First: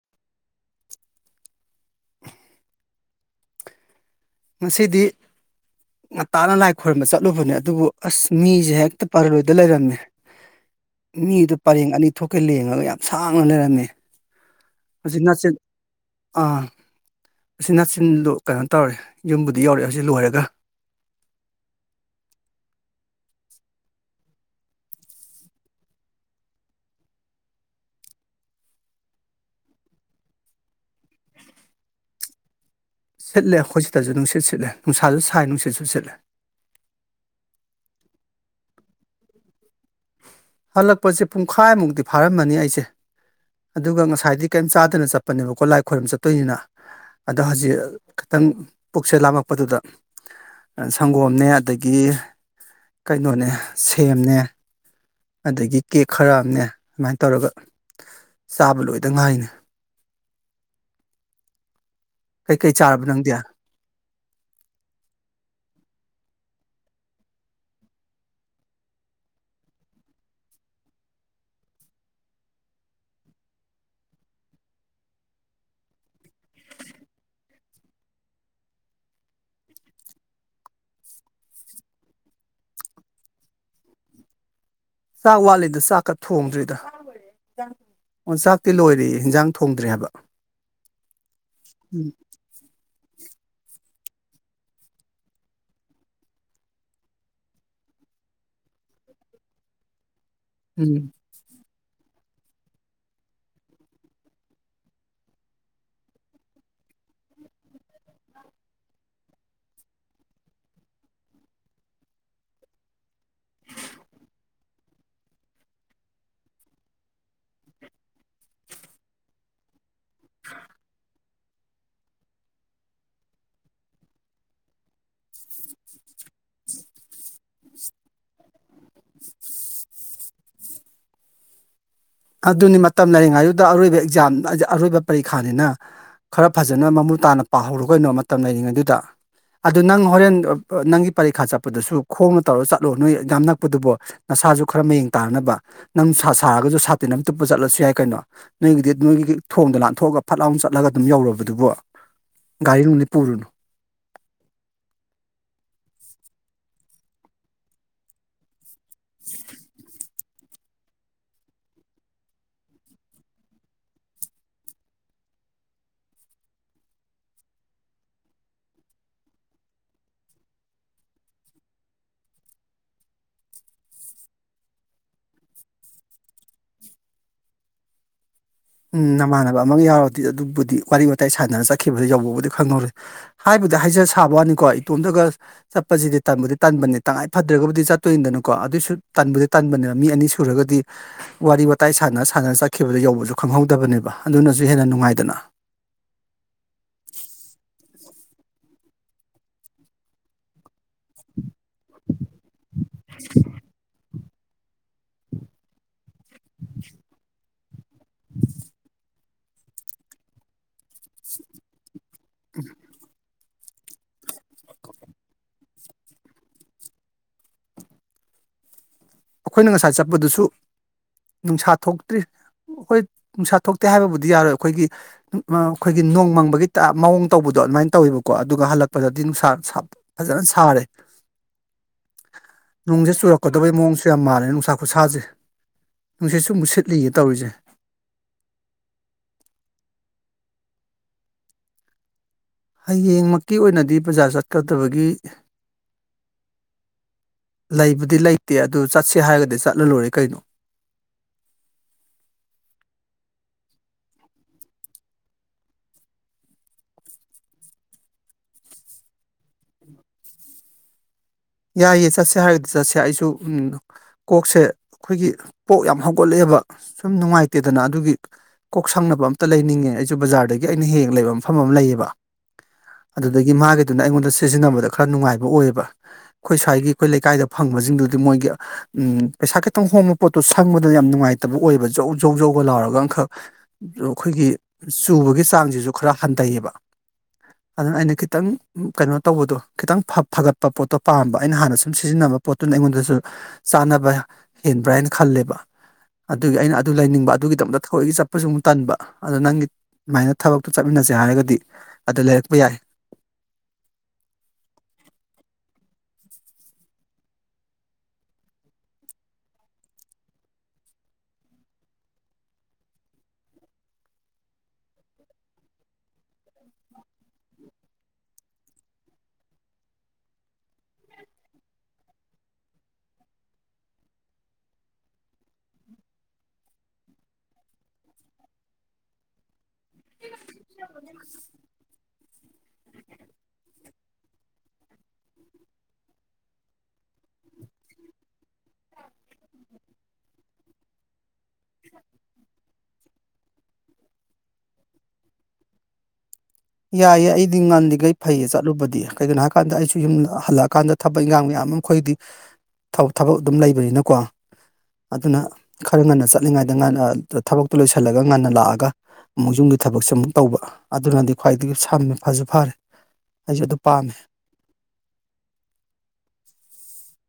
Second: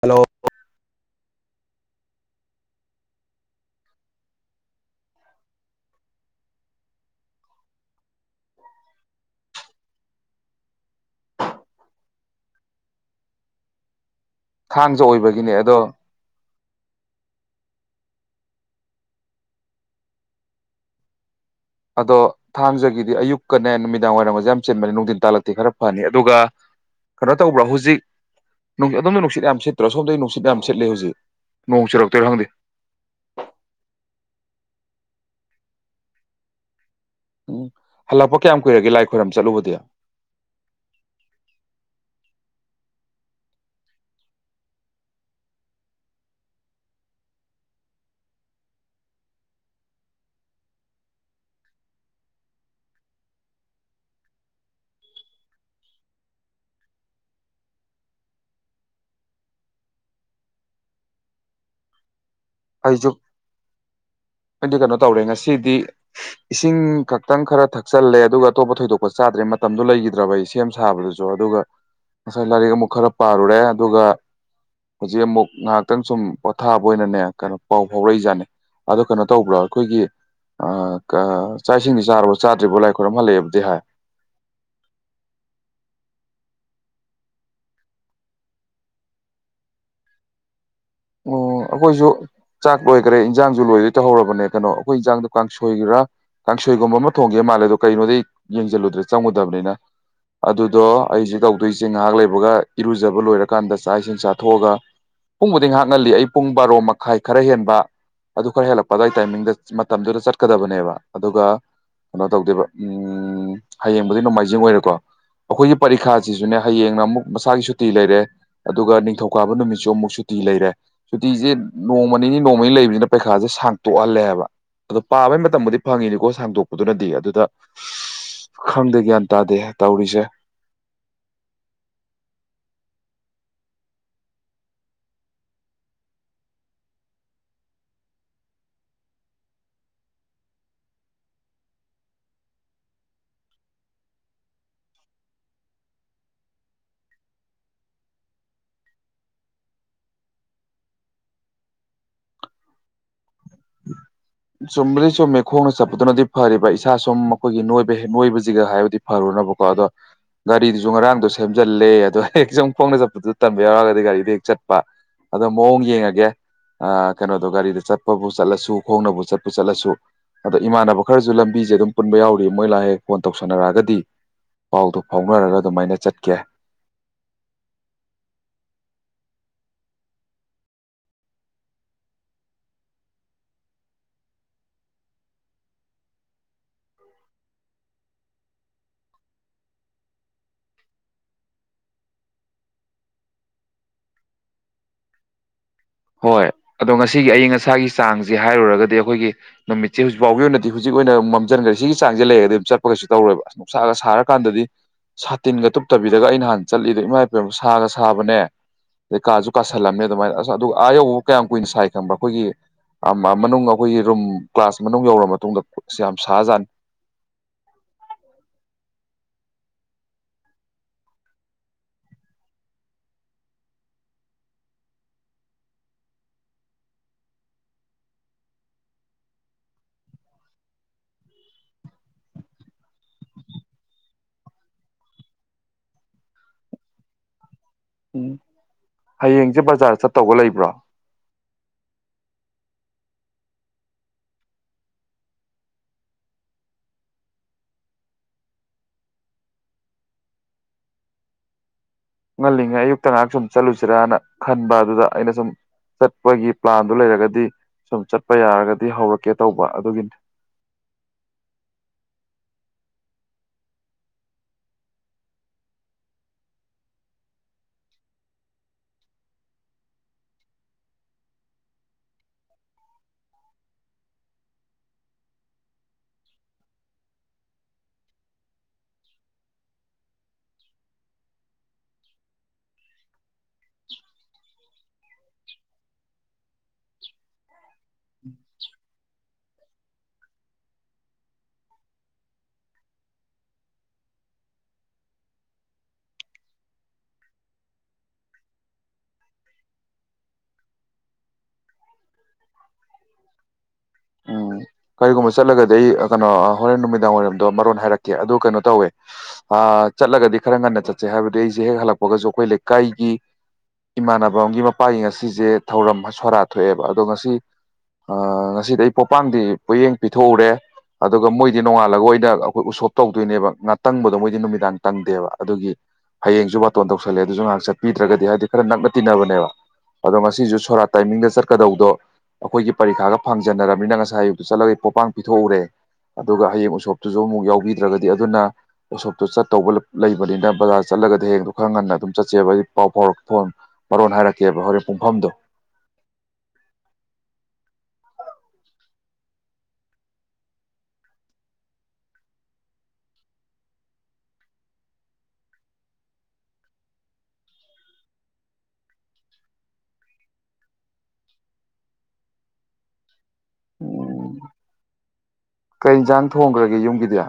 hello ꯉꯁꯤꯗꯤ ꯉꯇꯥꯅ ꯂꯥꯏ ꯈꯣꯏꯔꯝꯕ ꯆꯠꯂꯨꯕꯅꯦ ꯑꯗꯨꯕꯨ ꯑꯁ ꯃꯤꯖꯦ ꯍꯦꯛꯇ ꯄꯔꯂꯣꯏꯗ ꯂꯩꯔꯝꯃꯦ ꯃꯤꯗꯨ ꯄꯔꯦꯡ ꯑꯅꯤ ꯊꯣꯛꯈꯩ ꯂꯦꯡꯉꯒ ꯌꯥꯝ ꯁꯥꯡꯅ ꯂꯩꯔꯝꯃꯦ ꯊꯥꯡꯖ ꯎꯆꯤꯟ ꯑꯣꯏꯕꯒꯤꯅꯦ ꯅꯥꯆꯤꯟ ꯑꯗꯣ ꯑꯥ ꯎꯆꯤꯟ ꯅꯥꯆꯤꯟꯗꯨ ꯀꯩꯅꯣ ꯇꯧꯔꯦ ꯌꯨꯝꯕꯨꯗꯤ ꯌꯧꯔꯛꯑꯦ ꯍꯧꯖꯤꯛ ꯂꯣꯏꯔꯦꯒ ꯑꯗꯣ ꯊꯥꯡꯖꯒꯤꯗꯤ ꯑꯌꯨꯛꯀꯅꯦ ꯅꯨꯃꯤꯗꯥꯡ ꯋꯥꯏꯔꯝꯒꯖꯦ ꯌꯥꯝ ꯆꯤꯟꯕꯅꯤ ꯅꯨꯡꯊꯤꯟ ꯇꯥꯜꯂꯛꯇꯤ ꯈꯔ ꯐꯅꯤ ꯑꯗꯨꯒ ꯀꯩꯅꯣ ꯇꯧꯕ꯭ꯔꯣ ꯍꯧꯖꯤꯛ ꯑꯗꯣꯝꯗ ꯅꯨꯡꯁꯤꯠ ꯌꯥꯝ ꯁꯤꯠꯇꯔꯣ ꯁꯣꯝꯗꯗꯤ ꯅꯨꯡꯁꯤꯠ ꯌꯥꯝ ꯁꯤꯠꯂꯦ ꯍꯧꯖꯤꯛ ꯅꯣꯡ ꯆꯨꯔꯛꯇꯣꯏꯔ ꯈꯪꯗꯦ ꯁꯤꯠꯂꯦ ꯑꯩꯈꯣꯏ ꯁꯤꯗꯁꯨ ꯅꯨꯡꯁꯤꯠ ꯁꯤꯠꯂꯦ ꯅꯨꯡꯁꯥꯁꯨ ꯁꯥꯏ ꯅꯨꯡꯁꯤꯠꯁꯨ ꯁꯤꯠꯂꯦ ꯍꯜꯂꯛꯄ ꯀꯌꯥꯝ ꯀꯨꯏꯔꯒꯦ ꯂꯥꯏ ꯈꯣꯏꯔꯝꯕ ꯆꯠꯂꯨꯕꯗꯤ ꯍꯜꯂꯛꯄꯥꯁꯦ ꯄꯨꯡꯈꯥꯏꯃꯨꯛꯇꯤ ꯐꯥꯔꯝꯃꯅꯤ ꯑꯩꯁꯦ ꯑꯗꯨꯒ ꯉꯁꯥꯏꯗꯤ ꯀꯩꯝ ꯆꯥꯗꯅ ꯆꯠꯄꯅꯦꯕꯀꯣ ꯂꯥꯏ ꯈꯣꯏꯔꯝ ꯆꯠꯇꯣꯏꯅꯤꯅ ꯑꯗꯣ ꯍꯧꯖꯤꯛ ꯈꯤꯇꯪ ꯄꯨꯛꯁꯦ ꯂꯥꯝꯃꯛꯄꯗꯨꯗ ꯁꯪꯒꯣꯝꯅꯦ ꯑꯗꯥꯒꯤ ꯀꯩꯅꯣꯅꯦ ꯁꯦꯝꯅꯦ ꯑꯗꯥꯒꯤ ꯀꯦꯛ ꯈꯔ ꯑꯝꯅꯦ ꯑꯗꯨꯃꯥꯏꯅ ꯇꯧꯔꯒ ꯆꯥꯕ ꯂꯣꯏꯗ ꯉꯥꯏꯅꯤ [inaudible] ꯀꯩꯀꯩ ꯆꯥꯔꯕ ꯑꯩꯁꯨ ꯅꯪꯗꯤ ꯑꯩꯗꯤ ꯀꯩꯅꯣ ꯇꯧꯔꯦ ꯉꯁꯤꯗꯤ ꯏꯁꯤꯡ ꯈꯛꯇꯪ ꯈꯔ ꯊꯛꯆꯜꯂꯦ ꯑꯗꯨꯒ ꯑꯇꯣꯞꯄ ꯊꯣꯏꯗꯣꯛꯄ ꯆꯥꯗ꯭ꯔꯦ ꯃꯇꯝꯗꯣ ꯂꯩꯈꯤꯗ꯭ꯔꯕ ꯑꯩ ꯁꯦꯝ ꯁꯥꯕꯗꯨꯁꯨ ꯑꯗꯨꯒ ꯉꯁꯥꯏ ꯂꯥꯏꯔꯤꯛ ꯑꯃꯨꯛ ꯈꯔ ꯄꯥꯔꯨꯔꯦ ꯑꯗꯨꯒ ꯍꯧꯖꯤꯛ ꯑꯃꯨꯛ ꯉꯥꯏꯍꯥꯛꯇꯪ ꯁꯨꯝ ꯄꯣꯊꯥꯕ ꯑꯣꯏꯅꯅꯦ ꯀꯩꯅꯣ ꯄꯥꯎ ꯐꯥꯎꯔꯛꯏꯖꯥꯠꯅꯤ ꯑꯗꯣ ꯀꯩꯅꯣ ꯇꯧꯕ꯭ꯔꯥ ꯑꯩꯈꯣꯏꯒꯤ ꯑꯥ ꯀꯥ ꯆꯥꯛ ꯏꯁꯤꯡꯗꯤ ꯆꯥꯔꯥꯕꯣ ꯆꯥꯗ꯭ꯔꯤꯕꯣ ꯂꯥꯏꯈꯣꯏꯔꯝ ꯍꯜꯂꯛꯑꯦꯕꯨꯗꯤ ꯍꯥꯏ ꯆꯥꯛ ꯋꯥꯠꯂꯤꯗ ꯆꯥꯛꯀ ꯊꯣꯡꯗ꯭ꯔꯤꯗ ꯑꯣ ꯆꯥꯛꯇꯤ ꯂꯣꯏꯔꯦꯌꯦ ꯏꯟꯖꯥꯡ ꯊꯣꯡꯗ꯭ꯔꯤ ꯍꯥꯏꯕ ꯑꯣ ꯑꯩꯈꯣꯏꯁꯨ ꯎꯝ ꯆꯥꯛ ꯂꯣꯏꯈ꯭ꯔꯦ ꯏꯟꯖꯥꯡꯁꯨ ꯂꯣꯏ ꯇꯧꯍꯧꯔꯥꯕꯅꯦ ꯀꯩꯅꯣ ꯑꯩꯈꯣꯏ ꯢꯟꯖꯥꯡꯗꯣ ꯀꯥꯡꯁꯣꯏꯔꯥ ꯀꯥꯡꯁꯣꯏꯒꯨꯝꯕ ꯑꯃ ꯊꯣꯡꯒꯦ ꯃꯥꯜꯂꯦ ꯑꯗꯣ ꯀꯩꯅꯣꯗ ꯑꯩ ꯌꯦꯡꯁꯖꯤꯜꯂꯨꯗꯦ ꯆꯪꯉꯨꯗꯕꯅꯤꯅ ꯑꯗꯨꯗꯣ ꯎꯝ ꯑꯩꯖꯤ ꯍꯧꯖꯤꯛꯁꯦ ꯉꯥꯏꯍꯥꯛ ꯂꯩꯕꯒ ꯏꯔꯨꯖꯕ ꯂꯣꯏꯔꯀꯥꯟꯗ ꯆꯥꯛ ꯏꯁꯤꯡ ꯆꯥꯊꯣꯛ ꯑꯥꯒ ꯄꯨꯡꯕꯨꯗꯤ ꯉꯥꯏꯍꯥꯛ ꯉꯜꯂꯤ ꯑꯩ ꯄꯨꯡ ꯕꯥꯔꯣ ꯃꯈꯥꯏ ꯈꯔ ꯍꯦꯟꯕ ꯑꯗꯨ ꯈꯔꯥ ꯍꯦꯜꯂꯛꯄ ꯑꯗꯨꯋꯥꯢ ꯇꯥꯏꯃꯤꯡꯗ ꯃꯇꯝꯗꯨꯗ ꯆꯠꯀꯗꯕꯅꯦꯕ ꯑꯗꯨꯒ ꯀꯩꯅꯣ ꯇꯧꯗꯣꯢꯕ ꯎꯝ ꯍꯥꯌꯦꯡꯕꯨꯗꯤ ꯅꯣꯡꯃꯥꯏꯖꯤꯡ ꯑꯣꯏꯔꯦꯀꯣ ꯑꯩꯈꯣꯏꯒꯤ ꯄꯥꯔꯤꯈꯥꯁꯤꯁꯨꯅꯦ ꯍꯌꯦꯡꯅ ꯑꯃꯨꯛ ꯃꯁꯥꯒꯤ ꯁꯨꯇꯤ ꯂꯩꯔꯦ ꯑꯗꯨꯒ ꯅꯤꯡꯊꯧꯀꯥꯕ ꯅꯨꯃꯤꯠꯁꯨ ꯑꯃꯨꯛ ꯁꯨ ꯁꯨꯇꯤ ꯂꯩꯔꯦ ꯁꯨꯇꯤꯁꯦ ꯅꯣꯡꯃꯥꯅꯤꯅꯤ ꯅꯣꯡꯃꯥꯅꯤꯅꯤ ꯂꯩꯕꯅꯤꯅ ꯄꯩꯈꯥꯁꯦ ꯁꯥꯡꯇꯣꯛꯍꯜꯂꯦ ꯍꯥꯏꯕ ꯑꯗꯣ ꯄꯥꯕꯩ ꯃꯇꯝꯕꯨꯗꯤ ꯐꯪꯉꯤꯅꯤꯀꯣ ꯁꯥꯡꯗꯣꯛꯄꯗꯨꯅꯗꯤ ꯑꯗꯨꯗ ꯈꯪꯗꯦ ꯒ꯭ꯌꯥꯟ ꯇꯥꯗꯦ ꯇꯧꯔꯤꯁꯦ ꯑꯗꯨꯅꯤ ꯃꯇꯝ ꯂꯩꯔꯤꯡꯉꯩꯗꯨꯗ ꯑꯔꯣꯏꯕ ꯑꯦꯛꯖꯥꯝ ꯑꯔꯣꯏꯕ ꯄꯔꯤꯈꯥꯅꯤꯅ ꯈꯔ ꯐꯖꯅ ꯃꯃꯨ ꯇꯥꯅ ꯄꯥꯍꯧꯔꯣꯀꯩꯅꯣ ꯃꯇꯝ ꯂꯩꯔꯤꯉꯩꯗꯨꯗ ꯑꯗꯨ ꯅꯪ ꯍꯣꯔꯦꯟ ꯅꯪꯒꯤ ꯄꯔꯤꯈꯥ ꯆꯠꯄꯗꯨꯁꯨ ꯈꯣꯡꯅ ꯇꯧꯔ ꯆꯠꯂꯣ ꯅꯣꯏ ꯑꯗꯥꯝ ꯅꯛꯄꯗꯨꯕꯣ ꯉꯁꯥꯏ ꯁꯥꯁꯨ ꯈꯔ ꯃꯌꯦꯡ ꯇꯥꯅꯕ ꯅꯪ ꯅꯨꯁꯥ ꯁꯥꯔꯒꯁꯨ ꯇꯤꯟ ꯑꯝ ꯇꯨꯞꯄ ꯆꯠꯂꯁꯨ ꯌꯥꯏ ꯀꯩꯅꯣ ꯅꯣꯏꯒꯤꯗꯤ ꯅꯣꯏꯒꯤ ꯊꯣꯡꯗ ꯂꯥꯟꯊꯣꯛꯑꯒ ꯐꯠ ꯂꯥꯎꯅ ꯆꯠꯂꯒ ꯑꯗꯨꯝ ꯌꯧꯔꯕꯥꯗꯨꯕꯣ ꯒꯥꯔꯤꯅꯨꯡꯗꯤ ꯄꯨꯔꯨꯅꯨ ꯆꯨꯝꯕꯨꯗꯤ ꯆꯨꯝꯃꯦ ꯈꯣꯡꯅ ꯆꯠꯄꯗꯨꯅꯗꯤ ꯐꯔꯤꯕ ꯏꯁꯥ ꯁꯨꯝ ꯑꯩꯈꯣꯏꯒꯤ ꯅꯣꯏꯕ ꯍꯦꯟꯕꯥ ꯑꯣꯏꯕꯥꯖꯤꯒ ꯗꯤ ꯐꯥꯔꯨꯅꯕꯀꯣ ꯑꯗꯣ ꯒꯥꯔꯤꯗꯨꯁꯨ ꯉꯔꯥꯡꯗꯣ ꯁꯦꯝꯖꯤꯜꯂꯦ ꯑꯗꯣ ꯍꯦꯛ ꯁꯨꯝ ꯈꯣꯡꯅ ꯆꯠꯄꯗꯨ ꯇꯟꯕ ꯌꯥꯎꯔꯒꯗꯤ ꯒꯥꯔꯤꯗꯦ ꯍꯦꯛ ꯆꯠꯄ ꯑꯗꯣ ꯃꯥꯑꯣꯡ ꯌꯦꯡꯉꯒꯦ ꯀꯩꯅꯣꯗꯣ ꯒꯥꯔꯤꯗ ꯆꯠꯄꯥꯕꯨ ꯆꯠꯂꯁꯨ ꯈꯣꯡꯅꯕꯨ ꯆꯠꯄꯨ ꯆꯠꯂꯁꯨ ꯑꯗꯣ ꯏꯃꯥꯟꯅꯕ ꯈꯔꯁꯨ ꯂꯝꯕꯤꯁꯦ ꯑꯗꯨꯝ ꯄꯨꯟꯕ ꯌꯥꯎꯔꯤ ꯃꯣꯏ ꯂꯥꯛ ꯍꯦꯛ ꯐꯣꯟ ꯇꯧꯁꯟꯅꯥꯔꯛ ꯑꯥꯒꯗꯤ ꯄꯥꯎꯗꯨ ꯐꯥꯎꯅꯔꯒ ꯑꯗꯨꯃꯥꯏꯅ ꯆꯠꯀꯦ ꯎꯝ ꯅꯃꯥꯟꯅꯕ ꯑꯃꯒ ꯌꯥꯎꯔꯗꯤ ꯑꯗꯨꯕꯨꯗꯤ ꯋꯥꯔꯤ ꯋꯥꯋꯇꯥꯏ ꯁꯥꯟꯅꯔꯒ ꯆꯠꯈꯤꯕꯗ ꯌꯧꯕꯕꯨꯗꯤ ꯈꯪꯍꯧꯔꯣꯢ ꯍꯥꯏ ꯕꯨꯗꯤ ꯍꯥꯏꯖ ꯁꯥꯕ ꯋꯥꯅꯤꯀꯣ ꯏꯇꯣꯝꯇꯒ ꯆꯠꯄꯁꯤꯗꯤ ꯇꯟꯕꯨꯗꯤ ꯇꯟꯕꯅꯤ ꯇꯉꯥꯏ ꯐꯗ꯭ꯔꯒꯕꯨꯗꯤ ꯆꯠꯇꯣꯏꯅꯤꯗꯥꯅꯀꯣ ꯑꯗꯨꯏꯁꯨ ꯇꯟꯕꯨꯗꯤ ꯇꯟꯥꯟꯕꯅꯦꯕ ꯃꯤ ꯑꯅꯤ ꯁꯨꯔꯒꯗꯤ ꯋꯥꯔꯤ ꯋꯥꯇꯥꯏ ꯁꯥꯟꯅ ꯁꯥꯟꯅ ꯆꯠꯈꯤꯕꯗ ꯌꯧꯕꯁꯨ ꯈꯪꯍꯧꯗꯕꯅꯦꯕ ꯑꯗꯨꯅꯁꯨ ꯍꯦꯟꯅ ꯅꯨꯡꯉꯥꯏꯗꯅ ꯍꯣꯏ ꯑꯗꯣ ꯉꯁꯤꯒꯤ ꯑꯏꯪ ꯑꯁꯥꯒꯤ ꯆꯥꯡꯁꯦ ꯍꯥꯏꯔꯨꯔꯒꯗꯤ ꯑꯩꯈꯣꯏꯒꯤ ꯅꯨꯃꯤꯠꯁꯦ ꯍꯧꯖꯤꯛ ꯐꯥꯎꯒꯤ ꯑꯣꯏꯅ ꯍꯧꯖꯤꯛ ꯑꯣꯏꯅ ꯃꯝꯖꯟꯈꯔ ꯁꯤꯒꯤ ꯆꯥꯡꯁꯦ ꯂꯩꯔꯒꯗꯤ ꯑꯗꯨꯝ ꯆꯠꯄꯀꯩꯁꯨ ꯇꯧꯔꯣꯢꯕ ꯑ ꯅꯨꯡꯁꯥꯒ ꯁꯥꯔꯒ ꯀꯥꯟꯗꯗꯤ ꯁꯥꯇꯤꯟꯒ ꯇꯨꯞꯇꯕꯤꯗꯒ ꯑꯩ ꯅꯍꯥꯟ ꯆꯠꯂꯤꯗꯣ ꯏꯃꯥꯢꯄꯦꯝꯃꯥ ꯁꯥꯒ ꯁꯥꯕꯅꯦ ꯑꯗꯩ ꯀꯥꯁꯨ ꯀꯥꯁꯜꯂꯝꯃꯦ ꯑꯗꯨꯃꯥꯏꯅ ꯑꯁ ꯑꯗꯨꯒ ꯑꯥ ꯌꯧꯕꯕꯨ ꯀꯌꯥꯝ ꯀꯨꯏꯅ ꯁꯥꯏ ꯈꯪꯕꯔꯥ ꯑꯩꯈꯣꯏꯒꯤ ꯃꯅꯨꯡ ꯑꯩꯈꯣꯏꯒꯤ ꯔꯨꯝ ꯀ꯭ꯂꯥꯁ ꯃꯅꯨꯡ ꯌꯧꯔꯕ ꯃꯇꯨꯡꯗ ꯌꯥꯝ ꯁꯥꯍꯖꯥꯠꯅꯤ [inaudible] ꯑꯩꯈꯣꯏꯅ ꯉꯁꯥꯏ ꯆꯠꯄꯗꯨꯁꯨ ꯅꯨꯡꯁꯥ ꯊꯣꯛꯇ꯭ꯔꯤ ꯍꯣꯏ ꯅꯨꯡꯁꯥ ꯊꯣꯛꯇꯦ ꯍꯥꯏꯕꯕꯨꯗꯤ ꯌꯥꯔꯣꯏ ꯈꯣꯏꯒꯤ ꯈꯣꯏꯒꯤ ꯅꯣꯡ ꯃꯪꯕꯒꯤ ꯃꯑꯣꯡ ꯇꯧꯕꯗꯣ ꯑꯗꯨꯃꯥꯏꯅ ꯇꯧꯋꯦꯕꯀꯣ ꯑꯗꯨꯒ ꯍꯜꯂꯛꯄꯗꯗꯤ ꯅꯨꯡꯁꯥ ꯐꯖꯅ ꯁꯥꯔꯦ [inaudible] ꯅꯨꯡꯖꯦ ꯆꯨꯔꯛꯀꯗꯕꯩ ꯃꯑꯣꯡꯁꯨ ꯌꯥꯝ ꯃꯥꯜꯂꯦ ꯅꯨꯡꯁꯥ ꯈꯨꯠꯁꯥꯖꯦ ꯅꯨꯡꯁꯤꯠ ꯁꯨ ꯑꯃꯨꯛ ꯁꯤꯠꯂꯤꯒꯦ ꯇꯧꯔꯤꯖꯦ ꯎꯝ ꯍꯌꯦꯡꯖꯦ ꯕꯖꯥꯔ ꯆꯠꯇꯧꯕ ꯂꯩꯕ꯭ꯔꯣ ꯍꯌꯦꯡꯃꯛꯀꯤ ꯑꯣꯏꯅꯗꯤ ꯕꯖꯥꯔ ꯆꯠꯀꯗꯕꯒꯤ ꯂꯩꯕꯨꯗꯤ ꯂꯩꯇꯦ ꯑꯗꯨ ꯆꯠꯁꯦ ꯍꯥꯏꯔꯒꯗꯤ ꯆꯠꯂ ꯂꯣꯏꯔꯦ ꯀꯩꯅꯣ ꯉꯜꯂꯤꯉꯩ ꯑꯌꯨꯛꯇ ꯉꯥꯏꯍꯥꯛ ꯁꯨꯝ ꯆꯠꯂꯨꯁꯤꯔꯅ ꯈꯟꯕ ꯑꯗꯨꯗ ꯑꯩꯅ ꯁꯨꯝ ꯆꯠꯄꯒꯤ ꯄ꯭ꯂꯥꯟꯗꯨ ꯂꯩꯔꯒꯗꯤ ꯁꯨꯝ ꯆꯠꯄ ꯌꯥꯔꯒꯗꯤ ꯍꯧꯔꯛꯀꯦ ꯇꯧꯕ ꯑꯗꯨꯒꯤꯅꯤ [inaudible] ꯌꯥꯏꯌꯦ ꯆꯠꯁꯦ ꯍꯥꯏꯔꯒꯗꯤ ꯆꯠꯁꯦ ꯑꯩꯁꯨ ꯀꯣꯛꯁꯦ ꯑꯩꯈꯣꯏꯒꯤ ꯄꯣꯛ ꯌꯥꯝ ꯍꯧꯒꯠꯂꯛꯑꯦꯕ ꯁꯨꯝ ꯅꯨꯡꯉꯥꯏꯇꯦꯗꯅ ꯑꯗꯨꯒꯤ ꯀꯣꯛ ꯁꯪꯅꯕ ꯑꯝꯇ ꯂꯩꯅꯤꯡꯉꯦ ꯑꯩꯖꯨ ꯕꯖꯥꯔꯗꯒꯤ ꯑꯩꯅ ꯍꯦꯛ ꯍꯦꯛ ꯂꯩꯕ ꯃꯐꯝ ꯑꯃ ꯂꯩꯌꯦꯕ ꯑꯗꯨꯗꯒꯤ ꯃꯥꯒꯤꯗꯨꯅ ꯑꯩꯉꯣꯟꯗ ꯁꯤꯖꯤꯟꯅꯕꯗ ꯈꯔ ꯅꯨꯡꯉꯥꯏꯕ ꯑꯣꯏꯌꯦꯕ ꯑꯩꯈꯣꯏ ꯁ꯭ꯋꯥꯏꯒꯤ ꯑꯩꯈꯣꯏ ꯂꯩꯀꯥꯏꯗ ꯐꯪꯕꯖꯤꯡꯗꯨꯗꯤ ꯃꯣꯏꯒꯤ ꯎꯝ ꯄꯩꯁꯥ ꯈꯤꯇꯪ ꯍꯣꯡꯕ ꯄꯣꯠꯇꯣ ꯁꯪꯕꯗ ꯌꯥꯝ ꯅꯨꯡꯉꯥꯏ ꯑꯣꯏꯌꯦꯕ ꯖꯧ ꯖꯧ ꯖꯧꯒ ꯂꯥꯎꯔꯒ ꯑꯃꯈꯛ ꯈꯣꯏꯒꯤ ꯆꯨꯕꯒꯤ ꯆꯥꯡꯁꯤꯖꯨ ꯈꯔ ꯍꯟꯊ ꯂꯩꯌꯦꯕ ꯑꯗꯨꯅ ꯑꯩꯅ ꯈꯤꯇꯪ ꯀꯩꯅꯣ ꯇꯧꯕꯗꯣ ꯈꯤꯇꯪ ꯐꯒꯠꯄ ꯄꯣꯠꯇꯣ ꯄꯥꯝꯕ ꯑꯩꯅ ꯍꯥꯟꯅ ꯁꯨꯝ ꯁꯤꯖꯤꯟꯅꯕ ꯄꯣꯠꯇꯨꯅ ꯑꯩꯉꯣꯟꯗꯁꯨ ꯆꯥꯅꯕ ꯍꯦꯟꯕ꯭ꯔꯥ ꯍꯥꯏꯅ ꯈꯜꯂꯦꯕ ꯑꯗꯨꯒꯤ ꯑꯩꯅ ꯑꯗꯨ ꯂꯩꯅꯤꯡꯕ ꯑꯗꯨꯒꯤꯗꯃꯛꯇ ꯊꯑꯣꯏꯒꯤ ꯆꯠꯄꯖꯨ ꯑꯃꯨꯛ ꯇꯟꯕ ꯑꯗꯨ ꯅꯪꯒꯤ ꯑꯗꯨꯃꯥꯏꯅ ꯊꯕꯛꯇꯨ ꯆꯠꯃꯤꯟꯅ ꯁꯦ ꯍꯥꯏꯔꯒꯗꯤ ꯑꯗ ꯂꯩꯔꯛꯄ ꯌꯥꯏ ꯑꯣ ꯀꯔꯤꯒꯨꯝꯕ ꯆꯠꯂꯒꯗꯤ ꯑꯩ ꯀꯩꯅꯣ ꯍꯣꯔꯦꯟ ꯅꯨꯃꯤꯗꯥꯡ ꯋꯥꯏꯔꯝꯗꯣ ꯃꯔꯣꯟ ꯍꯥꯏꯔꯛꯀꯦ ꯑꯗꯣ ꯀꯩꯅꯣ ꯇꯧꯋꯦ ꯑꯥ ꯆꯠꯂꯒꯗꯤ ꯈꯔ ꯉꯟꯅ ꯆꯠꯁꯦ ꯍꯥꯏꯕꯗꯤ ꯑꯩꯁꯦ ꯍꯦꯛ ꯍꯜꯂꯛꯄꯒꯖꯨ ꯑꯩꯈꯣꯏ ꯂꯩꯀꯥꯏꯒꯤ ꯏꯃꯥꯟꯅꯕ ꯑꯝꯒꯤ ꯃꯄꯥꯒꯤ ꯉꯁꯤꯁꯦ ꯊꯧꯔꯝ ꯁꯣꯔꯥꯠ ꯊꯣꯛꯑꯦꯕ ꯑꯗꯣ ꯉꯁꯤ ꯑ ꯉꯁꯤꯗꯩ ꯄꯣꯄꯥꯡꯗꯤ ꯄꯣꯌꯦꯡ ꯄꯤꯊꯣꯛꯎꯔꯦ ꯑꯗꯨꯒ ꯃꯣꯏꯗꯤ ꯅꯣꯡꯉꯥꯜꯂꯒ ꯑꯣꯏꯅ ꯑꯈꯣꯏ ꯎꯁꯣꯞ ꯇꯧꯗꯣꯏꯅꯦꯕ ꯉꯥꯇꯪꯕꯗꯣ ꯃꯣꯏꯗꯤ ꯅꯨꯃꯤꯗꯥꯡ ꯇꯪꯗꯦꯕ ꯑꯗꯨꯒꯤ ꯍꯌꯦꯡꯁꯨ ꯕꯥꯇꯣꯟ ꯇꯧꯁꯜꯂꯦ ꯑꯗꯨꯁꯨ ꯉꯥꯏꯍꯥꯛ ꯆꯠꯄꯤꯗ꯭ꯔꯒꯗꯤ ꯍꯥꯏꯗꯤ ꯈꯔ ꯅꯛꯅ ꯇꯤꯟꯅꯕꯅꯦꯕ ꯑꯗꯣ ꯉꯁꯤꯖꯨ ꯁꯣꯔꯥꯠ ꯇꯥꯏꯃꯤꯡꯗ ꯆꯠꯀꯗꯧꯗꯣ ꯑꯩꯈꯣꯏꯒꯤ ꯄꯔꯤꯈꯥꯒ ꯐꯪꯖꯟꯅꯔꯕꯅꯤꯅ ꯉꯁꯥꯏ ꯆꯠꯂꯣꯍꯦ ꯄꯣꯄꯥꯡ ꯄꯤꯊꯣꯛꯎꯔꯦ ꯑꯗꯨꯒ ꯍꯌꯦꯡ ꯎꯁꯣꯞꯇꯨꯁꯨ ꯑꯃꯨꯛ ꯌꯥꯎꯕꯤꯗ꯭ꯔꯒꯗꯤ ꯑꯗꯨꯅ ꯎꯁꯣꯞꯇꯨ ꯆꯠꯇꯧꯕ ꯂꯩꯕꯅꯤꯅ ꯕꯖꯥꯔ ꯆ ꯆꯠꯂꯒꯗꯤ ꯍꯌꯦꯡꯗꯣ ꯈꯔ ꯉꯟꯅ ꯑꯗꯨꯝ ꯆꯠꯁꯦꯕ ꯑꯩ ꯄꯥꯎ ꯐꯥꯎꯔꯛꯀꯦꯀꯣ ꯃꯔꯣꯟ ꯍꯥꯏꯔꯛꯀꯦꯕ ꯍꯣꯔꯦꯟ ꯄꯨꯡꯐꯝꯗꯣ ꯌꯥꯏꯌꯦ ꯑꯩꯗꯤ ꯉꯜꯂꯤꯒꯩ ꯐꯩꯌꯦ ꯆꯠꯂꯨꯕꯗꯤ ꯀꯩꯒꯤꯅꯣ ꯍꯥꯏ ꯀꯥꯟꯗ ꯑꯩꯖꯨ ꯌꯨꯝ ꯍꯜꯂꯛꯑꯀꯥꯟꯗ ꯊꯕꯛ ꯏꯟꯈꯥꯡ ꯃꯌꯥꯝ ꯑꯩꯈꯣꯏꯗꯤ ꯊꯕꯛ ꯑꯗꯨꯝ ꯂꯩꯕꯅꯤꯅꯀꯣ ꯑꯗꯨꯅ ꯈꯔ ꯉꯟꯅ ꯆꯠꯂꯤꯉꯩꯗ ꯉꯅ ꯊꯕꯛꯇꯨ ꯂꯣꯏꯁꯤꯜꯂꯒ ꯉꯟꯅ ꯂꯥꯛꯑꯒ ꯃꯣꯢ ꯌꯨꯝꯒꯤ ꯊꯕꯛꯁꯦ ꯑꯃꯨꯛ ꯇꯧꯕ ꯑꯗꯨꯅꯗꯤ ꯈ꯭ꯋꯥꯏꯗꯒꯤ ꯁꯝꯃꯦ ꯐꯖꯨ ꯐꯔꯦ ꯑꯩꯖꯨ ꯑꯗꯨ ꯄꯥꯝꯃꯦ ꯎꯝ ꯀꯩ ꯏꯟꯁꯥꯡ ꯊꯣꯡꯒ꯭ꯔꯒꯦ ꯌꯨꯝꯒꯤꯗꯤ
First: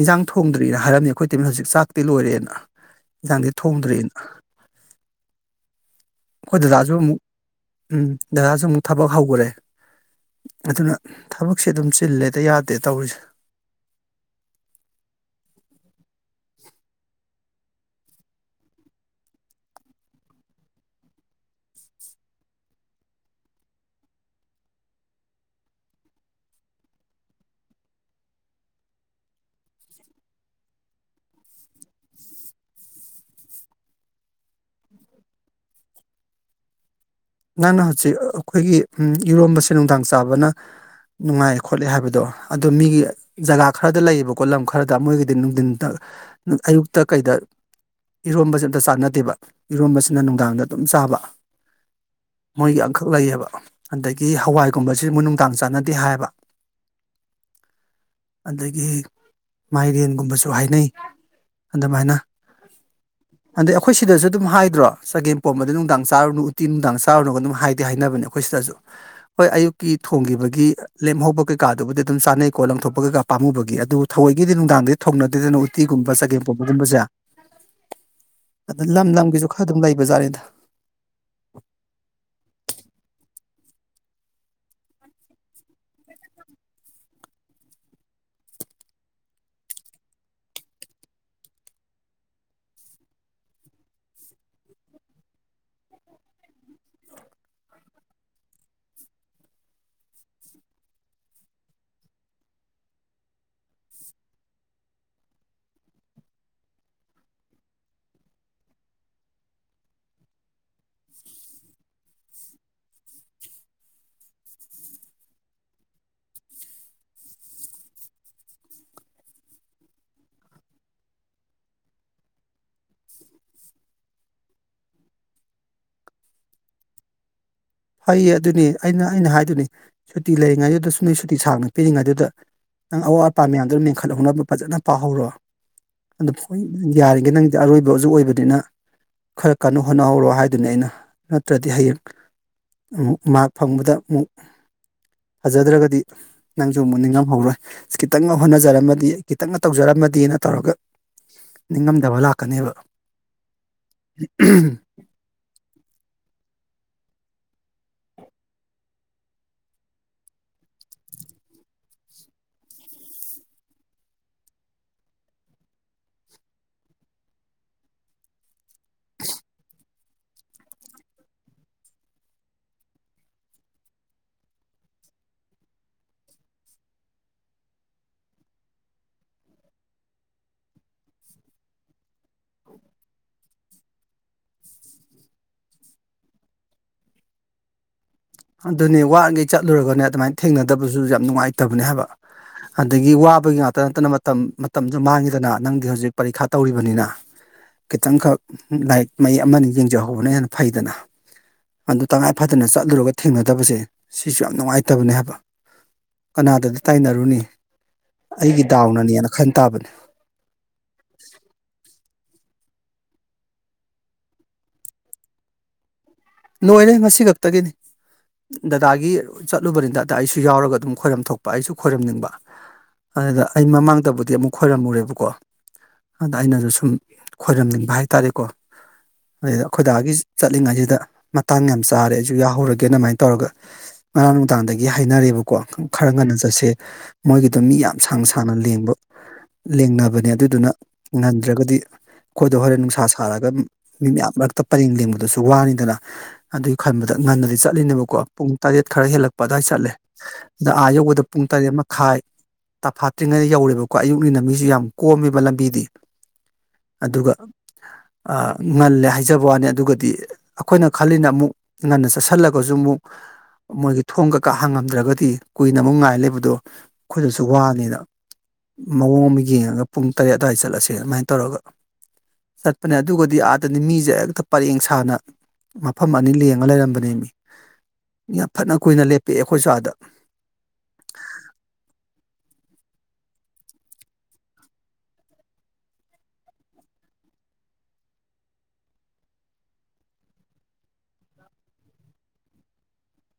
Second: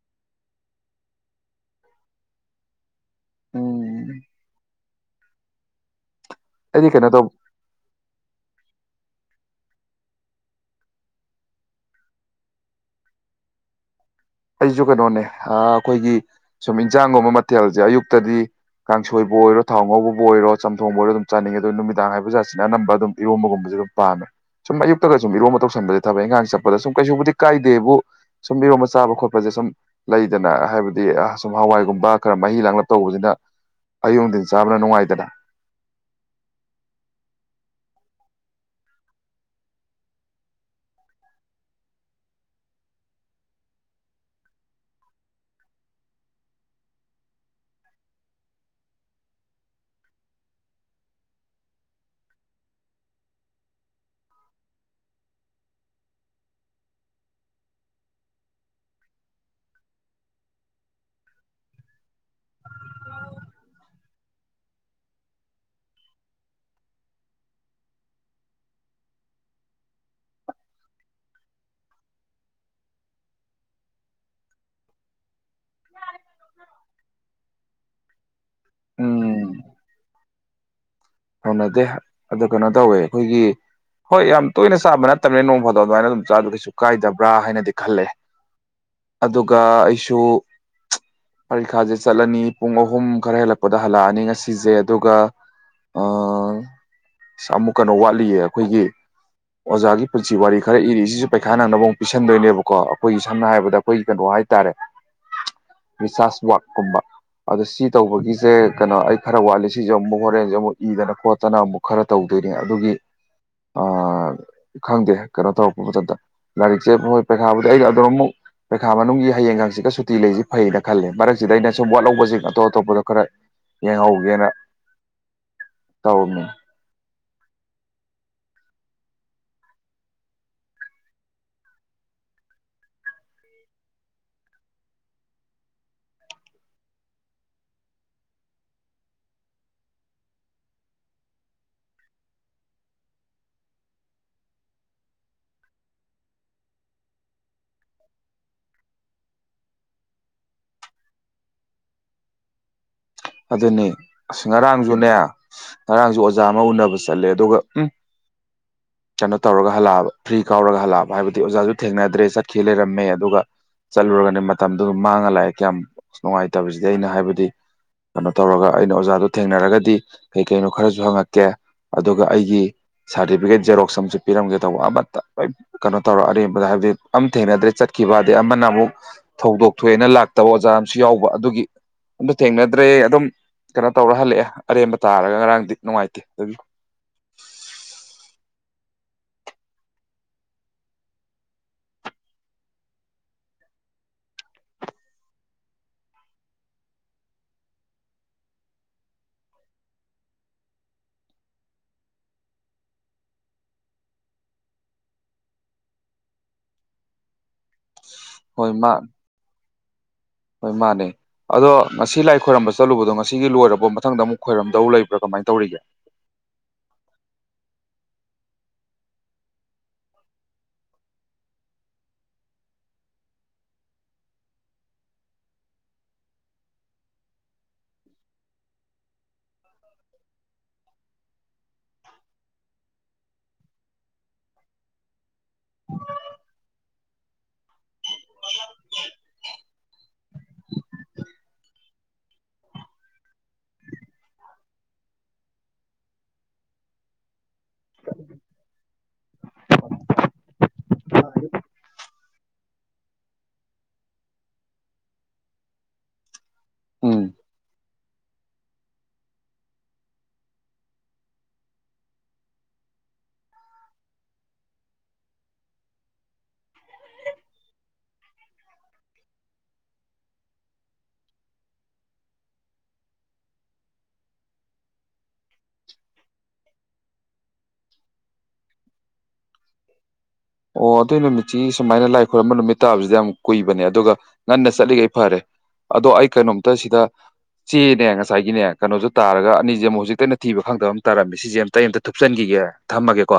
ꯏꯟꯖꯥꯡ ꯊꯣꯡꯗ꯭ꯔꯤꯅ ꯍꯥꯏꯔꯝꯅꯤ ꯈꯣꯏ ꯏꯇꯩꯃꯅ ꯍꯧꯖꯤꯛ ꯆꯥꯛꯇꯤ ꯂꯣꯏꯔꯦꯅ ꯏꯟꯖꯥꯡꯗꯤ ꯇꯣꯛꯗ꯭ꯔꯤ ꯎꯝ ꯑꯩꯈꯣꯏ ꯑꯩꯗꯤ ꯗꯗꯥꯖꯨ ꯀꯩꯅꯣ ꯑꯃꯨꯛ ꯇꯧꯕ ꯎꯝ ꯗꯗꯥꯖꯨ ꯑꯃꯨꯛ ꯊꯕꯛ ꯍꯧꯒꯔꯦ ꯑꯗꯨꯅ ꯊꯕꯛꯁꯦ ꯑꯗꯨꯝ ꯆꯤꯜꯂꯦꯗ ꯌꯥꯗꯦ ꯇꯧꯔꯤꯁꯦ ꯑꯩꯖꯨ ꯀꯩꯅꯣꯅꯦ ꯑ ꯑꯩꯈꯣꯏꯒꯤ ꯁꯨꯝ ꯏꯟꯁꯥꯡꯒꯨꯝꯕ ꯃꯊꯦꯜꯖꯦ ꯑꯌꯨꯛꯇꯗꯤ ꯀꯥꯡꯁꯣꯏꯕꯨ ꯑꯣꯏꯔꯣ ꯊꯥꯎ ꯉꯧꯕꯕꯨ ꯑꯣꯏꯔꯣ ꯆꯝꯊꯣꯡꯕꯨ ꯑꯣꯏꯔꯣ ꯑꯗꯨꯝ ꯆꯥꯅꯤꯡꯉꯦ ꯑꯗꯨ ꯅꯨꯃꯤꯗꯥꯡ ꯍꯥꯏꯕ ꯖꯠꯁꯤꯅ ꯑꯅꯝꯕ ꯑꯗꯨꯝ ꯏꯔꯣꯝꯕꯒꯨꯝꯕꯁꯦ [unintelligible] ꯁꯨꯝ ꯑꯌꯨꯛꯇꯒ ꯁꯨꯝ ꯏꯔꯣꯝꯕ ꯇꯧꯁꯟꯕꯁꯦ ꯊꯕꯛ ꯏꯪꯪꯒꯥꯡ ꯆꯠꯄꯗ ꯁꯨꯝ ꯀꯩꯁꯨꯕꯨꯗꯤ ꯀꯥꯏꯗꯦꯕꯨ ꯁꯨꯝ ꯏꯔꯣꯝꯕ ꯆꯥꯕ ꯈꯣꯠꯄ ꯕ ꯁꯨꯝ ꯂꯩꯗꯅ ꯍꯥꯏꯕꯗꯤ ꯁꯨꯝ ꯍꯋꯥꯏꯒꯨꯝꯕ ꯈꯔ ꯃꯍꯤ ꯂꯥꯡꯂꯞ ꯇꯧꯕꯁꯤꯅ ꯑꯌꯨꯛ ꯅꯨꯡꯊꯤꯜ ꯆꯥꯕꯅ ꯅꯨꯡꯉꯥꯏꯗꯅ ꯅꯪꯅ ꯍꯧꯖꯤꯛ ꯑꯩꯈꯣꯏꯒꯤ ꯏꯔꯣꯝꯕꯁꯦ ꯅꯨꯡꯗꯥꯡ ꯆꯥꯕꯅ ꯅꯨꯡꯉꯥꯏ ꯈꯣꯠꯂꯦ ꯍꯥꯏꯕꯗꯣ ꯑꯗꯨ ꯃꯤꯒꯤ ꯖꯒꯥ ꯈꯔꯗ ꯂꯩꯌꯦꯕꯀꯣ ꯂꯝ ꯈꯔꯗ ꯃꯣꯏꯒꯤꯗꯤ ꯅꯨꯡꯊꯤꯟ ꯑꯌꯨꯛꯇ ꯀꯩꯗ ꯏꯔꯣꯝꯁꯦ ꯑꯝꯇ ꯆꯥꯛ ꯅꯗꯦꯕ ꯏꯔꯣꯝꯕꯁꯤꯅ ꯅꯨꯡꯗꯥꯡꯗ ꯑꯗꯨꯝ ꯆꯥꯕ ꯃꯣꯏꯒꯤ ꯑꯃꯈꯛ ꯂꯩꯌꯦꯕ ꯑꯗꯒꯤ ꯍꯋꯥꯏꯒꯨꯝꯕꯁꯤ ꯃꯣꯏꯅꯨꯡꯗꯥꯡ ꯆꯥꯟꯅꯗꯦ ꯍꯥꯏꯌꯦꯕ [inaudible] ꯑꯗꯒꯤ ꯃꯥꯏꯔꯦꯟꯒꯨꯝꯕꯁꯨ ꯍꯥꯏꯅꯩ ꯑꯗꯨ ꯃꯥꯏꯅ ꯑꯗ ꯑꯩꯈꯣꯏ ꯁꯤꯗꯁꯨ ꯑꯗꯨꯝ ꯍꯥꯏꯗ꯭ꯔꯣ ꯆꯒꯦꯝ ꯄꯣꯝꯕꯗ ꯅꯨꯡꯗꯥꯡ ꯆꯥꯔꯨꯅꯨ ꯎꯇꯤ ꯅꯨꯡꯗꯥꯡ ꯆꯥ ꯆꯥꯔꯨꯅꯣꯒ ꯑꯗꯨꯝ ꯍꯥꯏꯗꯤ ꯍꯥꯏꯅꯕꯅꯦ ꯑꯩꯈꯣꯏ ꯁꯤꯗꯁꯨ ꯍꯣꯏ ꯑꯌꯨꯛꯀꯤ ꯊꯣꯡꯈꯤꯕꯒꯤ ꯂꯦꯝꯍꯧꯕ ꯀꯩꯀꯥꯗꯨꯕꯨꯗꯤ ꯑꯗꯨꯝ ꯆꯥꯅꯩꯀꯣ ꯂꯪꯊꯣꯛꯄꯒ ꯄꯥꯝꯨꯕꯒꯤ ꯑꯗꯨꯕꯨ ꯊꯧꯋꯣꯏꯒꯤꯗꯤ ꯅꯨꯡꯗꯥꯡꯗꯗꯤ ꯊꯧꯅꯗꯦꯗꯅ ꯎꯇꯤꯒꯨꯝꯕ ꯆꯒꯦꯝꯄꯣꯝꯕꯒꯨꯝꯕꯁꯦ [unintelligible] ꯑꯗ ꯂꯝ ꯂꯝꯒꯤꯁꯨ ꯎꯝ ꯈꯔ ꯑꯗꯨꯝ ꯂꯩꯕꯖꯠꯅꯦꯗ ꯍꯧꯅꯗꯦ ꯑꯗꯣ ꯀꯩꯅꯣ ꯇꯧꯋꯦ ꯑꯩꯈꯣꯏꯒꯤ ꯍꯣꯏ ꯌꯥꯝ ꯇꯣꯏꯅ ꯆꯥꯕ ꯅꯠꯇꯕꯅꯤ ꯅꯣꯡ ꯐꯥꯗ ꯑꯗꯨꯃꯥꯏꯅ ꯑꯗꯨꯝ ꯆꯥꯗꯣ ꯀꯩꯁꯨ ꯀꯥꯏꯗꯕ꯭ꯔꯥ ꯍꯥꯏꯅꯗꯤ ꯈꯜꯂꯦ ꯑꯗꯨꯒ ꯑꯩꯁꯨ ꯄꯔꯤꯈꯥꯖꯦ ꯆꯠꯂꯅꯤ ꯄꯨꯡ ꯑꯍꯨꯝ ꯈꯔ ꯍꯦꯜꯂꯛꯄꯗ ꯍꯜꯂꯛꯑꯅꯤ ꯉꯁꯤꯁꯦ ꯑꯗꯨꯒ ꯑ ꯑꯃꯨꯛ ꯀꯩꯅꯣ ꯋꯥꯠꯂꯤꯌꯦ ꯑꯩꯈꯣꯏꯒꯤ ꯑꯣꯖꯥꯒꯤ ꯄꯨꯟꯁꯤ ꯋꯥꯔꯤ ꯈꯔ ꯏꯔꯤꯁꯤꯁꯨ ꯄꯩꯈꯥ ꯅꯪꯅꯕ ꯑꯃꯨꯛ ꯄꯤꯁꯟꯗꯣꯏꯅꯦꯕꯀꯣ ꯑꯩꯈꯣꯏꯒꯤ ꯁꯝꯅ ꯍꯥꯏꯔꯕꯗ ꯑꯩꯈꯣꯏꯒꯤ ꯀꯩꯅꯣ ꯍꯥꯏꯇꯥꯔꯦ ꯔꯤꯁꯥꯁ ꯋꯥꯛꯀꯨꯝꯕ ꯑꯗꯣ ꯁꯤ ꯇꯧꯕꯒꯤꯁꯦ ꯀꯩꯅꯣ ꯑꯩ ꯈꯔ ꯋꯥꯠꯂꯦ ꯁꯤꯁꯦ ꯑꯃꯨꯛ ꯍꯣꯔꯦꯟꯁꯦ ꯑꯃꯨꯛ ꯏꯗꯅ ꯈꯣꯠꯇꯅ ꯑꯃꯨꯛ ꯈꯔ ꯇꯧꯗꯣꯏꯅꯤ ꯑꯗꯨꯒꯤ ꯑ ꯥꯈꯪꯗꯦ ꯀꯩꯅꯣ ꯇꯧꯔꯛꯄ ꯃꯇꯝꯗ ꯂꯥꯏꯔꯤꯛꯁꯦ ꯍꯣꯏ ꯄꯩꯈꯥꯕꯨꯗꯤ ꯑꯩꯩꯅ ꯑꯗꯨꯝ ꯑꯃꯨꯛ ꯄꯩꯈꯥ ꯃꯅꯨꯡꯒꯤ ꯍꯌꯦꯡꯒ ꯍꯥꯡꯁꯤꯠꯒ ꯁꯨꯇꯤ ꯂꯩꯁꯤ ꯐꯩꯌꯦꯅ ꯈꯜꯂꯦ ꯃꯔꯛꯁꯤꯗ ꯑꯩꯅ ꯁꯨꯝ ꯋꯥꯠꯍꯧꯕꯁꯤꯡ ꯑꯇꯣꯞ ꯑꯇꯣꯞꯄꯗ ꯈꯔ ꯌꯦꯡꯍꯧꯒꯦꯅ ꯇꯧꯔꯝꯃꯤ ꯐꯩꯌꯦ ꯑꯗꯨꯅꯤ ꯑꯩꯅ ꯑꯩꯅ ꯍꯥꯏꯗꯨꯅꯦ ꯁꯨꯇꯤ ꯂꯩꯔꯤꯉꯩꯗꯨꯗ ꯁꯨꯝ ꯅ ꯁꯨꯇꯤ ꯁꯥꯡꯅ ꯄꯤꯔꯤꯉꯩꯗꯨꯗ ꯅꯪ ꯑꯋꯥꯠ ꯑꯄꯥ ꯃꯌꯥꯝꯗꯨ ꯃꯦꯟꯈꯠꯍꯧꯅꯕ ꯐꯖꯅ ꯄꯥꯍꯧꯔꯣ ꯑꯗꯣ ꯍꯣꯏ ꯌꯥꯔꯤꯈꯦ ꯅꯪꯗꯤ ꯑꯔꯣꯏꯕꯁꯨ ꯑꯣꯏꯕꯅꯤꯅ ꯈꯔ ꯀꯟꯅ ꯍꯣꯠꯅꯍꯧꯔꯣ ꯍꯥꯏꯗꯨꯅꯤ ꯑꯩꯅ ꯅꯠꯇ꯭ꯔꯗꯤ ꯍꯌꯦꯡ ꯑꯃꯨꯛ ꯃꯥꯛ ꯐꯪꯕꯗ ꯑꯃꯨꯛ ꯐꯖꯗ꯭ꯔꯒꯗꯤ ꯅꯪꯁꯨ ꯑꯃꯨꯛ ꯅꯤꯡꯉꯝꯍꯧꯔꯣꯏ ꯑꯁ ꯈꯤꯇꯪꯒ ꯍꯣꯠꯅꯖꯔꯝꯃꯗꯤ ꯈꯤꯇꯪꯒ ꯇꯧꯖꯔꯝ ꯥꯃꯥꯗꯤꯅ ꯇꯧꯔꯒ ꯅꯤꯡꯉꯝꯗꯕ ꯂꯥꯛꯀꯅꯤꯕ ꯑꯗꯨꯅꯤ ꯑꯁ ꯉꯔꯥꯡꯁꯨꯅꯦ ꯉꯔꯥꯡꯁꯨ ꯑꯣꯖꯥ ꯑꯃ ꯎꯅꯕ ꯆꯠꯂꯦ ꯑꯗꯨꯒ ꯎ ꯀꯩꯅꯣ ꯇꯧꯔ ꯍꯜꯂꯛꯑꯕ ꯐ꯭ꯔꯤ ꯀꯥꯎꯔꯒ ꯍꯜꯂꯛꯑꯕ ꯍꯥꯏꯕꯗꯤ ꯑꯣꯖꯥꯁꯨ ꯊꯦꯡꯅꯗ꯭ꯔꯦ ꯆꯠꯈꯤ ꯂꯩꯔꯝꯃꯦ ꯑꯗꯨꯒ ꯆꯠꯂꯨꯔꯒꯅꯦ ꯃꯇꯝꯗꯨ ꯃꯥꯡꯉ ꯂꯥꯛꯑꯦ ꯀꯌꯥꯝ ꯅꯨꯡꯉꯥꯏꯇꯕꯁꯤꯗꯤ ꯑꯩꯅ ꯍꯥꯏꯕꯗꯤ ꯀꯩꯅꯣ ꯇꯧꯔꯒ ꯑꯩꯅ ꯑꯣꯖꯥꯗꯣ ꯊꯦꯡꯅꯔꯒꯗꯤ ꯀꯩ ꯀꯩꯅꯣ ꯈꯔꯁꯨ ꯍꯪꯉꯛꯀꯦ ꯑꯗꯨꯒ ꯑꯩꯒꯤ ꯁꯥꯔꯇꯤꯐꯤꯀꯦꯠ ꯖꯦꯔꯣꯛꯁ ꯑꯃꯁꯨ ꯄꯤꯔꯝꯒꯦ ꯇꯧꯕ ꯑꯃꯠꯇ ꯀꯩꯅꯣ ꯇꯧꯔ ꯑꯔꯦꯝꯕꯗ ꯍꯥꯏꯕꯗꯤ ꯑꯝ ꯊꯦꯡꯅꯗ꯭ꯔꯦ ꯆꯠ ꯀꯈꯤꯕꯗꯦ ꯑꯃꯅ ꯑꯃꯨꯛ ꯊꯧꯗꯣꯛ ꯊꯣꯛꯑꯦꯅ ꯂꯥꯛꯇꯕ ꯑꯣꯖꯥ ꯑꯃꯁꯨ ꯌꯥꯎꯕ ꯑꯗꯨꯒꯤ ꯑꯝꯇ ꯊꯦꯡꯅ ꯠꯇ꯭ꯔꯦ ꯑꯗꯨꯝ ꯀꯩꯅꯣ ꯇꯧꯔ ꯍꯜꯂꯛꯑꯦ ꯑꯔꯦꯝꯕ ꯇꯥꯔꯒ ꯉꯔꯥꯡꯗꯤ ꯅꯨꯡꯉꯥꯏꯇꯦ ꯑꯗꯨꯕꯤꯌꯨ [inaudible] ꯑꯗꯨꯅꯦ ꯋꯥꯈꯩ ꯆꯠꯂꯨꯔꯒꯅꯦ ꯑꯗꯨꯃꯥꯏꯅ ꯊꯦꯡꯅꯗꯕꯁꯨ ꯌꯥꯝ ꯅꯨꯡꯉꯥꯏꯇꯕꯅꯦ ꯍꯥꯏꯕ ꯑꯗꯒꯤ ꯋꯥꯕꯒꯤ ꯉꯥꯛꯇ ꯅꯠꯇꯅ ꯃꯇꯝ ꯃꯇꯝꯁꯨ ꯃꯥꯡꯉꯤꯗꯅ ꯅꯪꯗꯤ ꯍꯧꯖꯤꯛ ꯄꯔꯤꯈꯥ ꯇꯧꯔꯤꯕꯅꯤꯅ ꯈꯤꯇꯪꯈꯛ ꯂꯥꯏꯔꯤꯛ ꯃꯌꯦꯛ ꯑꯃ ꯑꯅꯤ ꯌꯦꯡꯖꯍꯧꯕꯅ ꯍꯦꯟꯅ ꯐꯩꯗꯅ ꯑꯗꯨ ꯇꯉꯥꯏ ꯐꯗꯅ ꯆꯠꯂꯨꯔꯒ ꯊꯦꯡꯅꯗꯕꯁꯦ ꯁꯤꯁꯨ ꯌꯥꯝ ꯅꯨꯡꯉꯥꯏꯇꯕꯅꯦ ꯍꯥꯏꯕ ꯀꯅꯥꯗꯗꯤ ꯇꯥꯏꯅꯔꯨꯅꯤ ꯑꯩꯒꯤ ꯍꯣꯏ ꯃꯥ ꯗꯥꯎꯅꯅꯦꯅ ꯈꯟ ꯇꯥꯕꯅꯦ ꯍꯣꯏ ꯃꯥꯅꯦ ꯑꯗꯣ ꯉꯁꯤ ꯂꯥꯏ ꯈꯣꯏꯔꯝꯕ ꯆꯠꯂꯨꯕꯗꯣ ꯉꯁꯤꯒꯤ ꯂꯣꯏꯔꯕ ꯃꯊꯪꯗ ꯑꯃꯨꯛ ꯈꯣꯏꯔꯝꯗꯧ ꯂꯩꯕ꯭ꯔꯥ ꯀꯃꯥꯏꯅ ꯇꯧꯔꯤꯒꯦ ꯅꯣꯏꯔꯦ ꯉꯁꯤ ꯈꯛꯇꯒꯤꯅꯤ ꯗꯗꯥꯗꯥꯒꯤ ꯆꯠꯂꯨꯕꯅꯤ ꯗꯗꯥ ꯑꯩꯁꯨ ꯌꯥꯎꯔꯒ ꯑꯗꯨꯝ ꯈꯣꯏꯔꯝ ꯊꯣꯛꯄ ꯑꯩꯁꯨ ꯈꯣꯏꯔꯝꯅꯤꯡꯕ ꯑꯗꯨꯗ ꯑꯩ ꯃꯃꯥꯡꯗꯕꯨꯗꯤ ꯑꯃꯨꯛ ꯈꯣꯏꯔꯝꯃꯨꯔꯦꯕꯀꯣ ꯑꯗ ꯑꯩꯅꯖꯨ ꯁꯨꯝ ꯈꯣꯏꯔꯝꯅꯤꯡꯕ ꯍꯥꯏ ꯇꯔꯦꯀꯣ ꯑꯩꯈꯣꯏꯗꯥꯒꯤ ꯆꯠꯂꯤꯉꯩꯖꯤꯗ ꯃꯇꯥꯡ ꯌꯥꯝ ꯆꯥꯔꯦ ꯑꯩꯖꯨ ꯌꯥꯍꯧꯔꯒꯦ ꯑꯗꯨꯃꯥꯏꯅ ꯇꯧꯔꯒ ꯉꯔꯥꯡ ꯅꯨꯡꯗꯥꯡꯗꯒꯤ ꯍꯥꯏꯅꯔꯦꯕꯀꯣ ꯈꯔ ꯉꯟꯅ ꯆꯠꯁꯦ ꯃꯣꯏꯒꯤꯗꯣ ꯃꯤ ꯌꯥꯝ ꯁꯥꯡꯅ ꯁꯥꯡꯅ ꯂꯦꯡꯕ ꯂꯦꯡꯅꯕꯅꯦ ꯑꯗꯨꯗꯨꯅ ꯉꯟꯗ꯭ꯔꯒꯗꯤ ꯑꯩꯈꯣꯏꯗꯣ ꯍꯣꯔꯦꯟ ꯅꯨꯡꯁꯥ ꯁꯥꯔꯒ ꯃꯤ ꯃꯌꯥꯝ ꯃꯔꯛꯇ ꯄꯔꯦꯡ ꯂꯦꯡꯕꯗꯨꯁꯨ ꯋꯥꯅꯤꯗꯅ ꯑꯗꯨꯒꯤ ꯈꯟꯕꯗ ꯉꯟꯅꯗꯤ ꯆꯠꯂꯤꯅꯦꯕꯀꯣ ꯄꯨꯡ ꯇꯔꯦꯠ ꯈꯔ ꯍꯦꯜꯂꯛꯄ ꯑꯗꯨꯋꯥꯏ ꯆꯠꯂꯦ ꯑꯗ ꯑꯥ ꯌꯧ ꯄꯨꯡ ꯇꯔꯦꯠ ꯃꯈꯥꯏ ꯇꯐꯥꯠꯇ꯭ꯔꯤꯉꯩ ꯌꯧꯔꯦꯕꯀꯣ ꯑꯌꯨꯛꯅꯤꯅ ꯃꯤꯁꯨ ꯌꯥꯝ ꯀꯣꯝꯃꯦꯕ ꯂꯝꯕꯤꯗꯤ ꯎꯝ ꯑꯗꯨꯒ ꯉꯜꯂꯦ ꯍꯥꯏꯖꯕ ꯋꯥꯅꯤ ꯑꯗꯨꯒꯗꯤ ꯈꯣꯏꯅ ꯈꯜꯂꯤꯅ ꯑꯃꯨꯛ ꯉꯟꯅ ꯆꯠꯁꯜꯂꯒꯖꯨ ꯑꯃꯨꯛ ꯃꯣꯏꯒꯤ ꯊꯣꯡꯒ ꯀꯥꯍꯥꯡꯉꯝꯗ꯭ꯔꯒꯗꯤ ꯀꯨꯏꯅ ꯑꯃꯨꯛ ꯉꯥꯏ ꯂꯩꯕꯗꯣ ꯑꯩꯈꯣꯏꯗꯁꯨ ꯋꯥꯅꯤꯅ ꯃꯑꯣꯡ ꯑꯃ ꯌꯦꯡꯉꯒ ꯄꯨꯡ ꯇꯔꯦꯠ ꯑꯗꯨꯋꯥꯏꯗ ꯆꯠꯂꯁꯦ ꯑꯗꯨꯃꯥꯏꯅ ꯇꯧꯔꯒ ꯆꯠꯄꯅꯦ ꯑꯗꯨꯒꯗꯤ ꯑꯥꯗꯅꯤ ꯃꯤꯖꯦ ꯍꯦꯛꯇ ꯄꯔꯦꯡ ꯁꯥꯅ ꯃꯐꯝ ꯑꯅꯤ ꯂꯦꯡꯉ ꯂꯩꯔꯝꯕꯅꯦ ꯃꯤ ꯌꯥꯝ ꯐꯠꯅ ꯀꯨꯏꯅ ꯂꯦꯞꯄꯦ ꯑꯣ ꯑꯗꯨꯏ ꯅꯨꯃꯤꯠꯁꯤ ꯁꯨꯃꯥꯏꯅ ꯂꯥꯏ ꯈꯨꯣꯏꯔꯝꯕ ꯅꯨꯃꯤꯠ ꯇꯥꯕꯁꯤꯗ ꯌꯥꯝ ꯀꯨꯏꯕꯅꯦ ꯑꯗꯨꯒ ꯉꯟꯅ ꯆꯠꯂꯤꯈꯩ ꯐꯔꯦ ꯑꯗꯣ ꯑꯩ ꯀꯩꯅꯣꯝꯇ ꯁꯤꯗ ꯆꯦꯅꯦ ꯉꯁꯥꯏꯒꯤꯅꯦ ꯀꯩꯅꯣꯁꯨ ꯇꯥꯔꯒ ꯑꯅꯤꯁꯦ ꯑꯃꯨꯛ ꯍꯧꯖꯤꯛꯀꯟꯅ ꯊꯤꯕ ꯈꯪꯗꯕ ꯑꯃ ꯇꯥꯔꯝꯃꯤ ꯁꯤꯁꯦ ꯑꯝꯇ ꯑꯃꯝꯇ ꯊꯨꯞꯆꯟꯈꯤꯒꯦ ꯑꯦ ꯊꯝꯃꯒꯦꯀꯣ